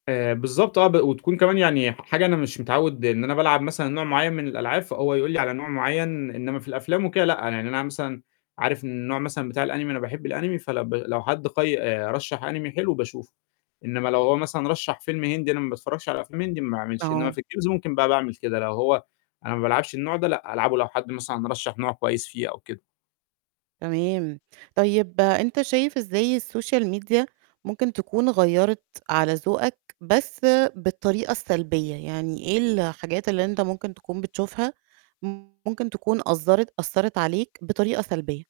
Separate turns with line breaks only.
آآ، بالضبط آه، ب وتكون كمان يعني ح حاجة أنا مش متعوّد إن أنا بالعب مثلًا نوع معيّن من الألعاب، فهو يقول لي على نوع معيّن، إنّما في الأفلام وكده لأ، يعني أنا مثلًا عارف إن النوع مثلًا بتاع الAnime أنا باحب الAnime، فلو ب لو حد قي آآ رشّح Anime حلو باشوفه، إنّما لو هو مثلًا رشّح فيلم هندي أنا ما باتفرّجش على أفلام هندي ما باعملش، إنّما
آه.
في الGames ممكن بقى باعمل كده لو هو أنا ما بالعبش النوع ده لأ، ألعبه لو حد مثلًا رشّح نوع كويس فيه أو كده.
تمام، طيب أنت شايف إزاي السوشيال ميديا ممكن تكون غيّرت على ذوقك بس بالطريقة السلبية، يعني إيه الحاجات اللي أنت ممكن تكون بتشوفها ممكن تكون أثّرت أثّرت عليك بطريقة سلبية؟